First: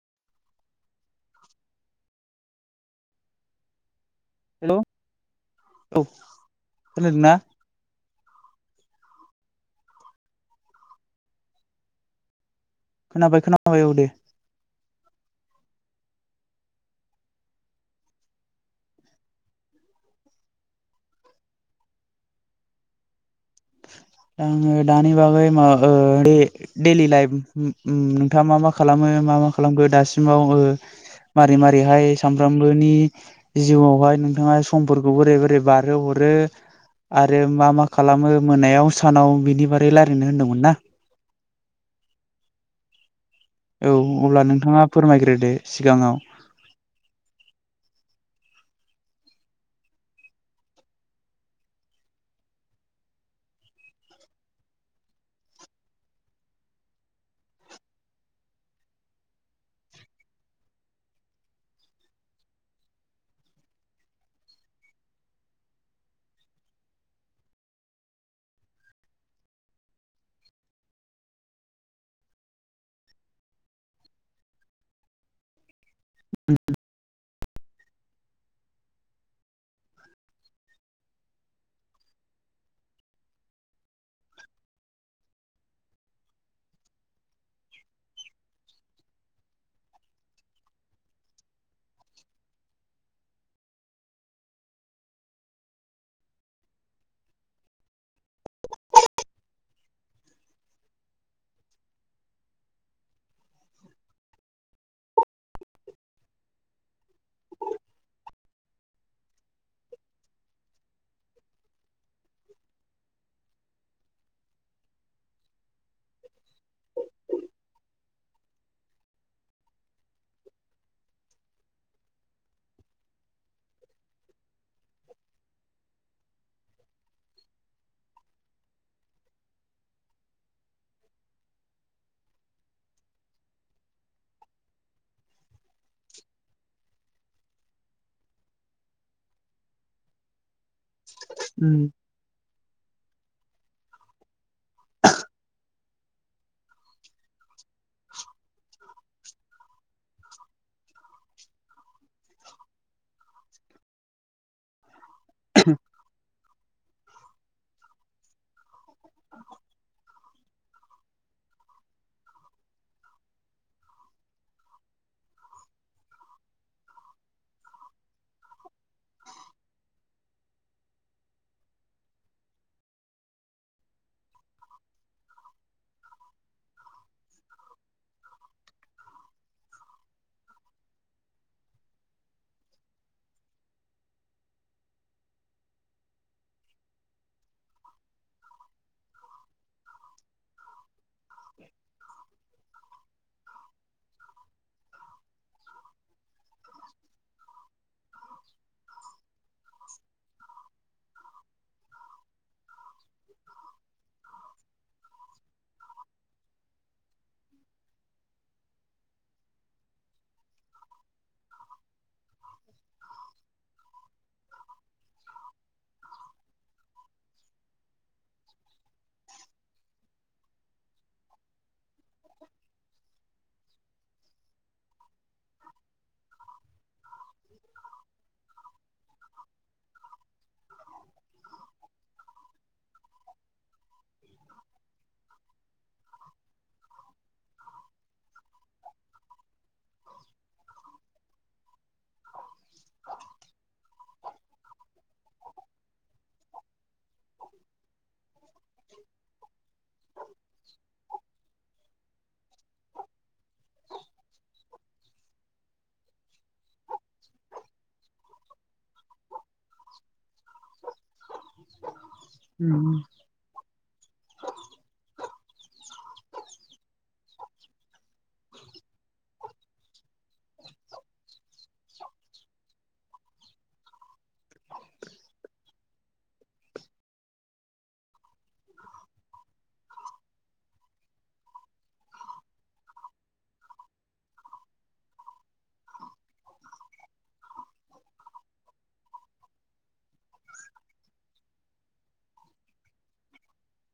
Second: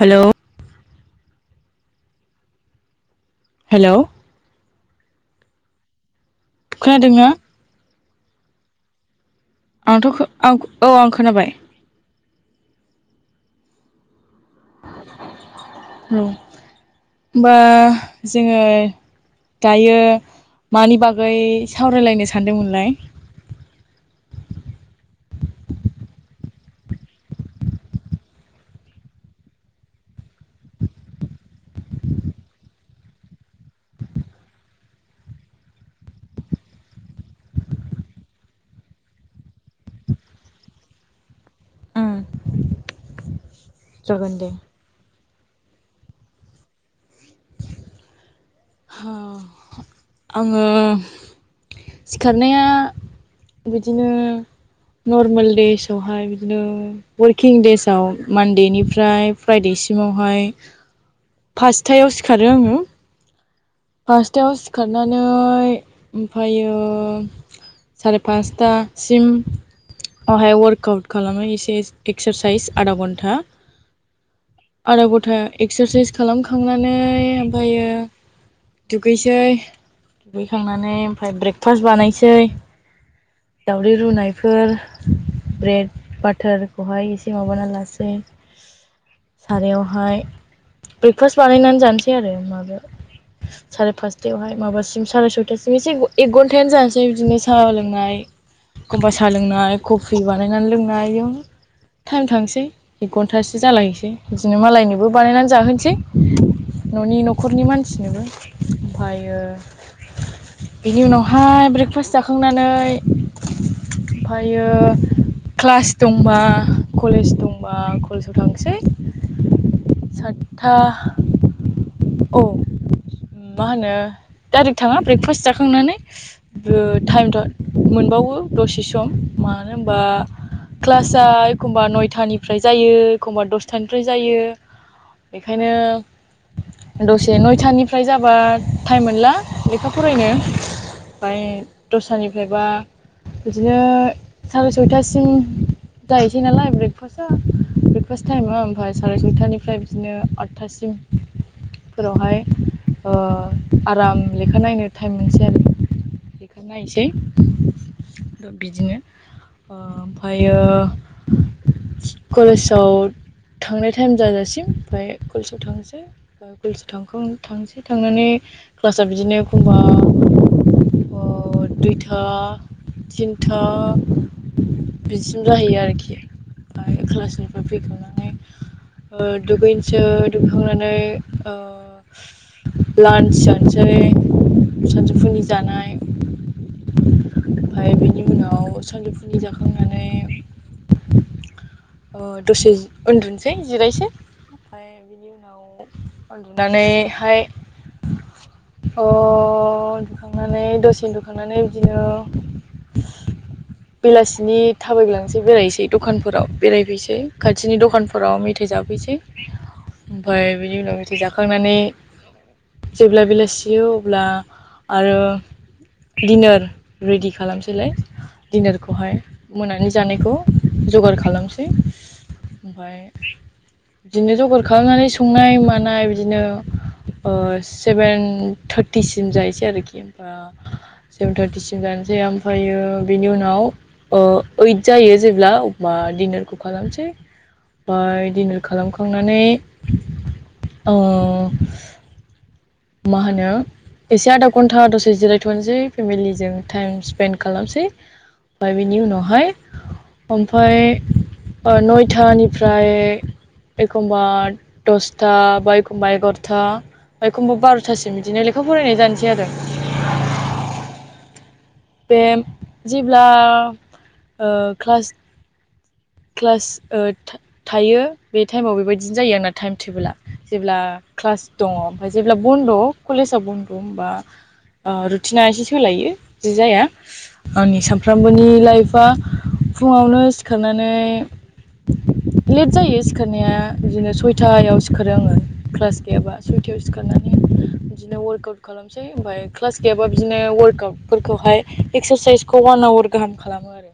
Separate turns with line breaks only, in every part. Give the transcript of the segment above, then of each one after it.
हेल' hello
hello औ
खोनादों
खोनादोंना
ना आंथ' आं औ आं खोनाबाय
खोनाबाय खोनाबाय औ दे
होनबा जोङो दायो मानि बागै सावरायलायनो सानदोंमोनलाय [inaudible]
आङो दानि बागै माब [unintelligible] डेलि लाइफ नोंथाङा मा मा खालामो मा मा खालामखो दासिमाव मारै मारैहाय सानफ्रामबोनि जिउआवहाय नोंथाङा समफोरखौ बोरै बोरै बारहो हरो आरो मा मा खालामो मोनायाव सानाव बिनि बागै रायजलायनो होनदोंमोन ना
उम
औ
जागोन
अब्ला
दे
नोंथाङा फोरमायग्रोदो सिगाङाव
आङो सिखारनाया बिदिनो नर्मेल देसवहाय बिदिनो वारकिं देसाव मान्डेनिफ्राय फ्राइडे सिमावहाय फासथायाव सिखारो आङो फार्स्टआव सिखारनानै ओमफ्रायो सारे पासथासिम हायाव वार्कआउट खालामो एसे एक्सरेसाइस आधा घन्टा आघा घन्टा एक्सरेसाइस खालामखांनानै ओमफ्रायो दुगैसै दुगैखांनानै ओमफ्राय ब्रेकफास्ट बानायसै दावदै रुनायफोर ब्रेड बाथारखौहाय एसे माबाना लासै सारायावहाय ब्रेकफास्ट बानायनानै जानोसै आरो माबायाव साराय पासथायावहाय माबासिम साराय सयथासिम एसे एक घन्टानो जानोसै बिदिनो साहा लोंनाय एखमबा साह लोंनाय कबि बानायनानै लोंनाय ह टाइम थांसै एक घन्टासो जालायसै बिदिनो मालायनोबो बानायनानै जाहोनोसै। न'नि न'खरनि मानसिनोबो ओमफ्रायो बेनि उनावहाय ब्रेकफास्ट जाखांनानै ओमफ्रायो क्लास दंबा कलेज दंबा कलेजाव थांसै। सातथा औ मा होनो डाइरेक्ट थाङा ब्रेकफास्ट जाखांनानै। टाइमथ' मोनबावो दसे सम मानो होनबा क्लासआ एखमबा नयथानिफ्राय जायो एखमबा दसथानिफ्राय जायो। बेखायनो दसे नयथानि फ्राय जाबा टाइम मोनला लेखा फरायनो। ओमफ्राय
उम
दस्रानिफ्रायबा बिदिनो साराय सयथासिम जायसै नालाय ब्रे फआ ब्रेकफास्ट टाइमा ओमफ्राय साराय सयथानिफ्राय बिदिनो आठथासिम फोरावहाय ओ आराम लेखा नायनो टाइम मोनसै आरो लेखा नायसै। बिदिनो ओ ओमफ्रायो कलेजाव थांनाय टाइम जाजासिम ओमफ्राय कलेजाव थांनोसै। [unintelligible] थांसै थांनानै क्लासआ बिदिनो एखमबा अ दुइथा तिनथा बिदिसिम जाहैयो आरोखि ओमफ्राय क्लासनिफ्राय फैखांनानै ओ दुगैनोसै दुखांनानै ओ लान्स जानोसै सानजौफुनि जानाय। ओमफफ्राय बेनि उनाव सानजौफुनि जाखांनानै ओ दसे उन्दुसै जिरायसो ओमफ्राय उनाव उन्दुनानै [unintelligible] अ दुखांनानै दसेनो दुखांनानै बिदिनो [inaudible] बेलासिनि थाबायग्लांसै बेरायनोसै दखानफोराव बेरायफैनोसै खाथिनि दखानफोर नखराव मेथाइ जाफैसै ओमफ्राय बिनि उनाव मेथाइ जाखांनानै जेब्ला बेलासियो अब्ला आरो दिडनार रेडि खालामसैलाय। दिनारखौहाय मोनानि जानायखौ जगार खालामसै। ओमफफ्राय बिदिनो जगार खालामनानै संनाय मानाय बिदिनो ओ सेभेन थार्टिसिम जाहसै आरोखि ओ सेभेन थार्टिसिम जानोसै ओमफ्रायो बेनि उनाव अ ओइद जायो जेब्ला अबा दिडिनारखौ खालामसै। ओमफ्राय दिनार खालामखांनानै अ मा होनो? एसे आदा घन्टा आ दसे जिरायथ'नोसै फेमिलिजों टाइम स्पेन्ड खालामनिसै। ओमफाय बिनि उनाव हाय ओमफ्राय ओ नयथानिफ्राय एखमबा दसथा बा एखमबा एगार'था बा एखमबा बार'थासिम बिदिनो लेखा फरायनाय जानोसै आरो। बे जेब्ला ओ क्लास क्लास ओ थायो बे टाइमाव बेबायदिनो जायो आरोना टाइम टेबोला। जेब्ला क्लास दङ ओमफ्राय जेब्ला बन्द' कलेजाव बन्द' होमबा ओ रुटिना एसे सोलायो जि जाया आंनि सानफ्रामबोनि लाइफआ फुङावनो सिखारनानै लेट जायो सिखारनाया बिदिनो सयथायाव सिखारो आङो क्लास गैयाबा सयतायाव सिखारनानै बिदिनो वारक आउट खालाम खालामसै ओमफ्राय क्लास गैयाबा बिदिनो वार्कआउट फोरखौहाय एक्सारसाइसखौ अवान आवार गाहाम खालामो आरो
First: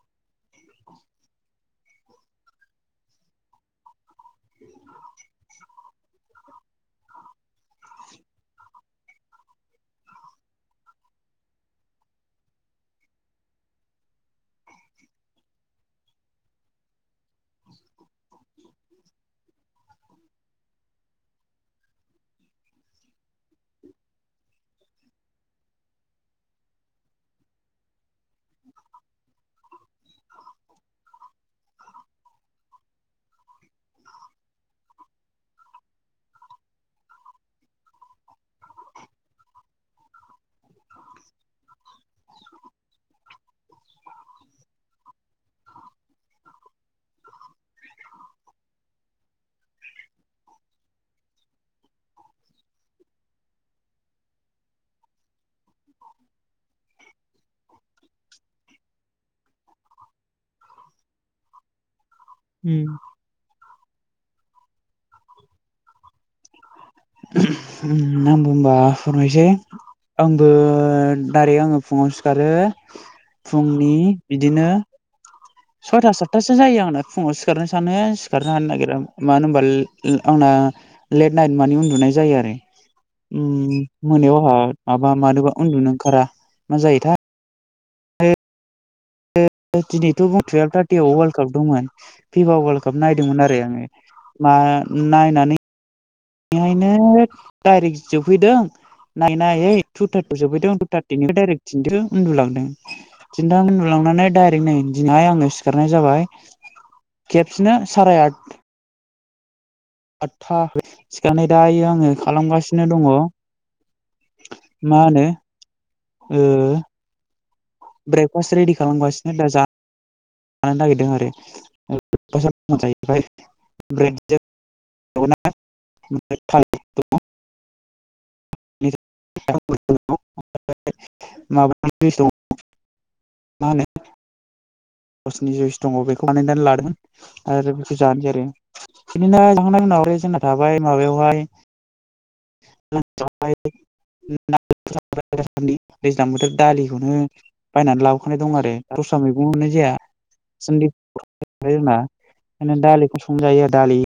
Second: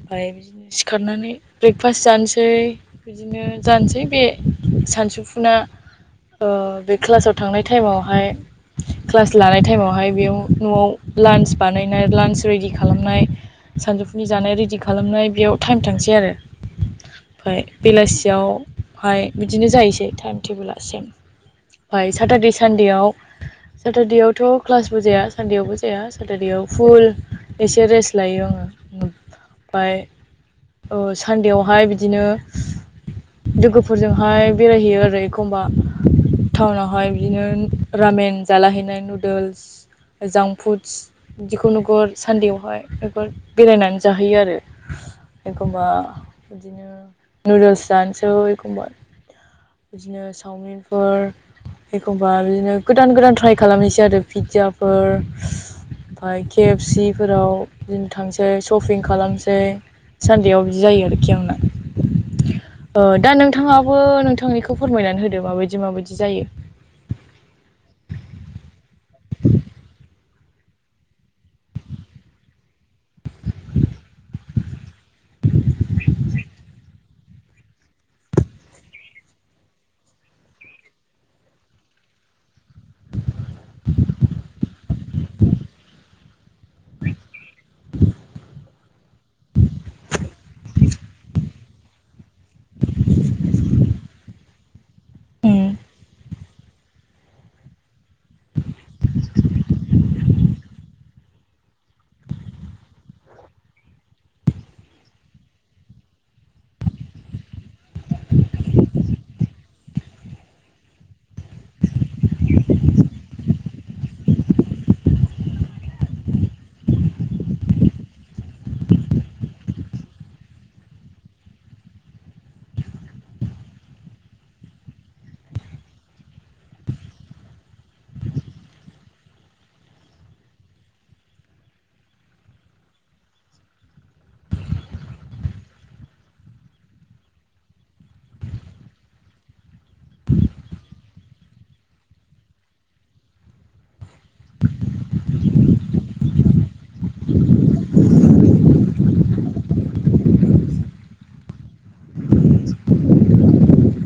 ओमफ्राय बिदिनो सिखारनानै ब्रेकफास्ट जानोसै बिदिनो जानोसै बे सानसुफुना ओ बे क्लासाव थांनाय टाइमावहाय क्लास लानाय टाइमावहाय बेयाव न'आव लान्स बानायनाय लान्च रेडि खालामनाय सानजौफुनि जानाय रेडि खालामनाय बेयाव टाइम थांसै आरो ओमफ्राय बेलासियाव हाय बिदिनो जाहैसै टाइम टेबोला सेम ओमफ्राय साटारडे सानडेआव सटारडेआवथ' क्लासबो जाया सानडेआवबो जा- -या सटारडेआव फुल एसे रेस्ट लायो आङो ओमफ्राय औ सानदेआवहाय बिदिनो लोगोफोरजोंहाय बेरायहैयो आरो एखमबा टाउनावहाय बिदिनो रामेन जालाहैनाय नुदोल्स जाम- फुडस बिदिखौ नोगोर सान्देआवहाय नोगोर बेरायनानै जाहोयो आरो एखमबा बिदिनो नुदोल्स जानोसै एखमबा बिदिनो चावमिनफोर एखमबा बिदिनो गोदान गोदान ट्राय खालामनोसै आरो पिज्जाफोर ओमफ्राय के एफ सि फोराव बिदिनो थांसै शपिं खालामसै सानदेआव बिदि जायो आरोखि आंना।
उम
दा नोंथाङाबो नोंथांनिखौ फोरमायनानै होदो माबायदि माबायदि जायो।
आंबो होनबा फोरमायसै। आंबो दाइरेक्ट आङो फुङाव सिखारो फुंनि बिदिनो
[inaudible]
सयथा सातथासो जायो आंना फुङाव सिखारनो सानो सिखारनो हानो नागिरा मानो होनबा आंना लेट नाइट माने उन्दुनाय जायो आरो उ मोनायावहा माबा मानोबा उन्दुनो ओंखारा मा जायोथाय दिनैथ' थुवेल थार्टियाव वार्ल्ड काप दंमोन फिफा वार्ल्ड काप नायदोंमोन आरो आङो मा नायनानै बेहायनो डाइरेक्ट जोबहैदों नाय नायै टु थार्टियाव सोबहैदों टु थार्टिनिफ्राय डाइरेक्ट थिनथायाव उन्दुलांदों। थिन्थायाव उन्दुलांनानै डाइरेक्ट नाय दिनैहाय आङो सिखारनाय जाबाय खेबसेनो साराय आट आदथा सिखारनानै दायो आङो खालामगासिनो दङ' मा होनो ओ ब्रेकफास्ट रेडि खालामगासिनो दा जा जानो नागिरदों आरो [unintelligible] [unintelligible] [unintelligible] [unintelligible] मा होनो गावसोरनि जुइस दङ' बेखौ बानायनानै लादों आरो बेखौ जानोसै आरो [unintelligible] जांखांनायनि उनाव जोंना थाबाय माबायावहाय
[inaudible]
[unintelligible] दैज्लां बोथोर दालिखौनो बायनानै लाबोखानाय दं आरो दा दस्रा मैगं मोन्नाय जाया। दि जोंना दालिखौ संजायो दालि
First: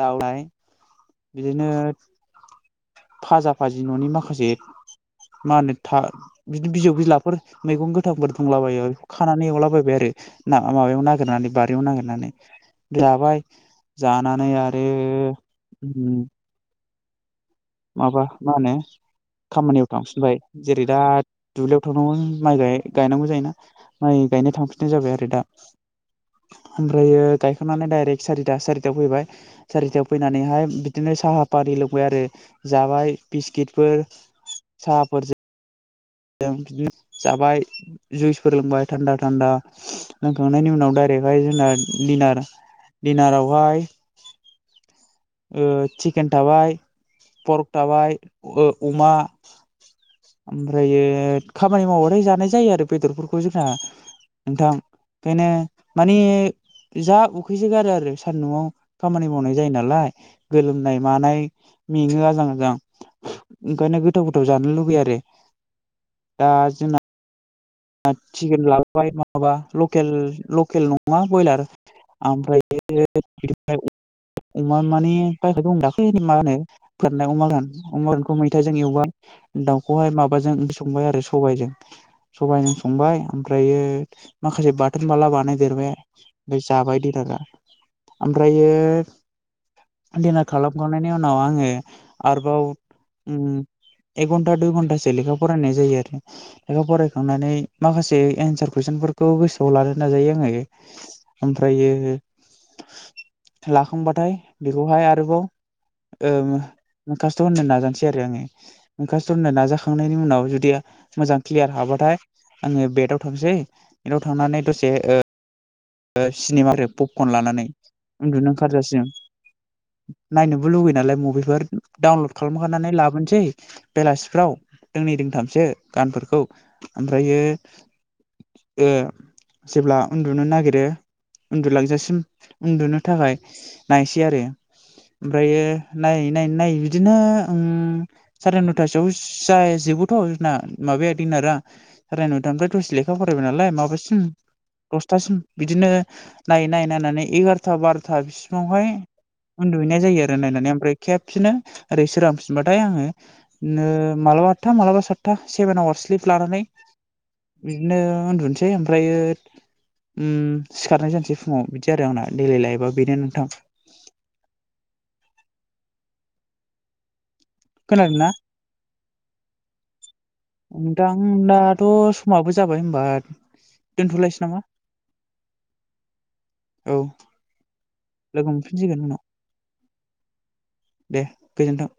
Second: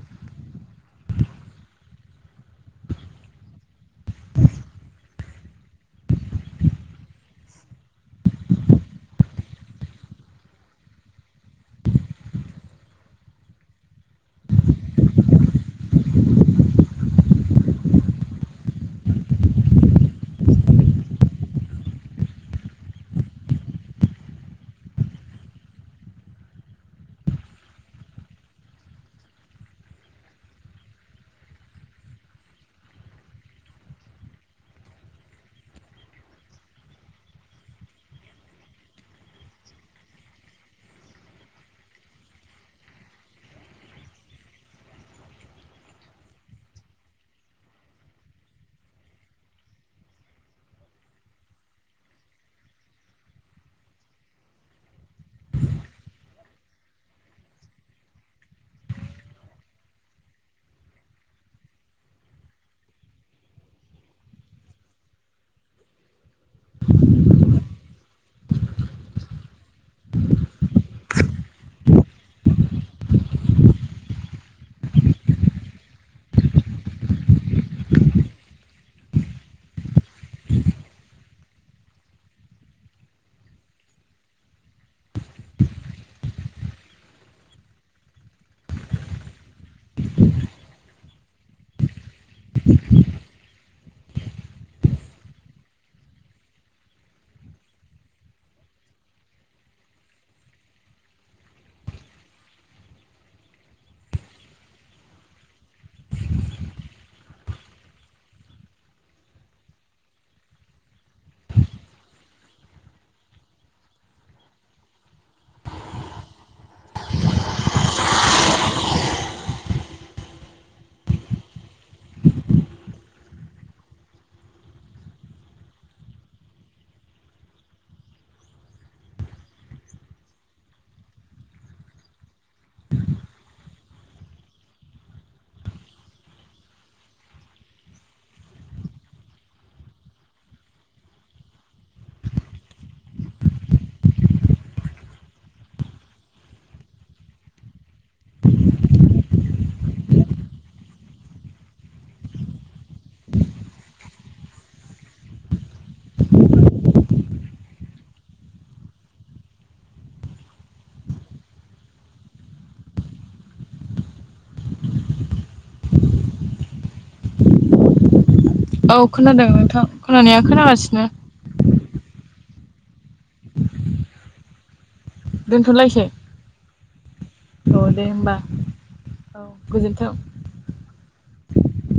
दा [unintelligible] बिदिनो फाजा फाजि न'नि माखासे मा होनो था बिदि बिजौ बिलाफोर मैगं गोथांफोर दंलाबायो बेखौ खानानै एवलाबायबाय आरो ना माबायाव नागिरनानै बारियाव नागिरनानै जाबाय जानानै आरो माबा मा होनो खामानियाव थांफिनबाय जेरै दा दुब्लियाव थांनांगौ माइाय गायनांगौ जायोना माइ गायनो थांफिननाय जाबाय आरो दा ओमफ्रायो गायखांनै दाइरेक्ट सारिथा सारिथायाव फैबाय सारिथायाव फैनानैहाय बिदिनो साहा पानि लोंबाय आरो जाबाय बिस्किटफोर साहाफोर जों बिदिनो जाबाय जुइसफोर लोंबाय थान्दा थान्दा लोंखांनायनि उनाव डाइरेक्टहाय जोंना दिनार दिनारावहाय चिकेन थाबाय परक थाबाय अमा ओमफ्रायो खामानि मावनानै जानाय जायो आरो बेदरफोरखौ जोंना नोंथां ओंखायनो मानि जा उखैसो गारो आरो सान्दुङाव खामानि मावनाय जायो नालाय गोलोमनाय मानाय मेङो आजां गाजां ओंखायनो गोथाव गोथाव जानो लुबैयो आरो दा जोंना चिकेन लाबोबाय नङाबा लकेल लकेल नङा ब्रयलार ओमफ्राय बिदिनो अमा माने बायखानाय दं दाख्लै नि मा होनो फोराननाय अमा गोरान अमाखौ मैथाजों एवबाय दाउखौहाय माबाजों ओंख्रि संबाय आरो सबायजों सबायजों संबाय ओमफ्रायो माखासे बाथोन बाला बानायदेरबाय ओमफ्राय जाबाय [unintelligible] ओमफ्रायो दिनार खालामखांनायनि उनाव आङो आरोबाव एक घन्टा दुइ घन्टासो लेखा फरायनाय जायो आरो लेखा फराय खांनानै माखासे एनसार कुइसनफोरखौ गोसोआव लानो नाजायो आङो ओमफ्रायो लाखांबाथाय बेखौहाय आरोबाव मुखास्थ' होननो नाजानोसै आरो आङो मुखासथ' होनो नाजाखांनायनि उनाव जुदि मोजां क्लियार हाबा थाय आङो बेदाव थांसै बेदाव थांनानै दसे सिनेमा [unintelligible] पपकर्न लानानै उन्दुनो ओंखारजासिम नायनोबो लुगैयो नालाय मभिफोर डाउनलड खालामखानानै लाबोनोसै बेलासिफ्राव दोंनै दोंथामसो गानफोरखौ ओमफ्रायो जेब्ला उन्दुनो नागिर रो उन्दुलांजासिम उन्दुनो थाखाय नायसै आरो ओमफ्रायो नायै नायै नायै बिदिनो साराय नथासोआव जा जोबोथ' जोंना माबाया दिनारा साराय नयथानिफ्राय दसे लेखा फरायबाय नालाय माबासिम दसथासिम बिदिनो नायै नायै नायनानै एगार'था बार'था बिसिमावहाय उन्दुहैनाय जायो आरो नायनानै ओमफ्राय खेबसेनो ओरै सोरहांफिनबाथाय आङो नो मालाबा आदथा मालाबा सत्था सेभेन आवार्स स्लिप लानानै बिदिनो उन्दुनोसै ओमफ्रायो सिखारनाय जानोसै फुङाव बिदि आरो आंना देलाय लाइफबा बेनो नोंथां खोनादों ना
औ खोनादों नोंथां खोनानाया खोनागासिनो
नोंथां दाथ' समाबो जाबाय होनबा दोनथ'लायसै नामा
दोनथ'लायसै
औ
औ दे होमबा
लोगो मोनफिनसिगोन उनाव
औ गोजोन्थों
दे गोजोनथों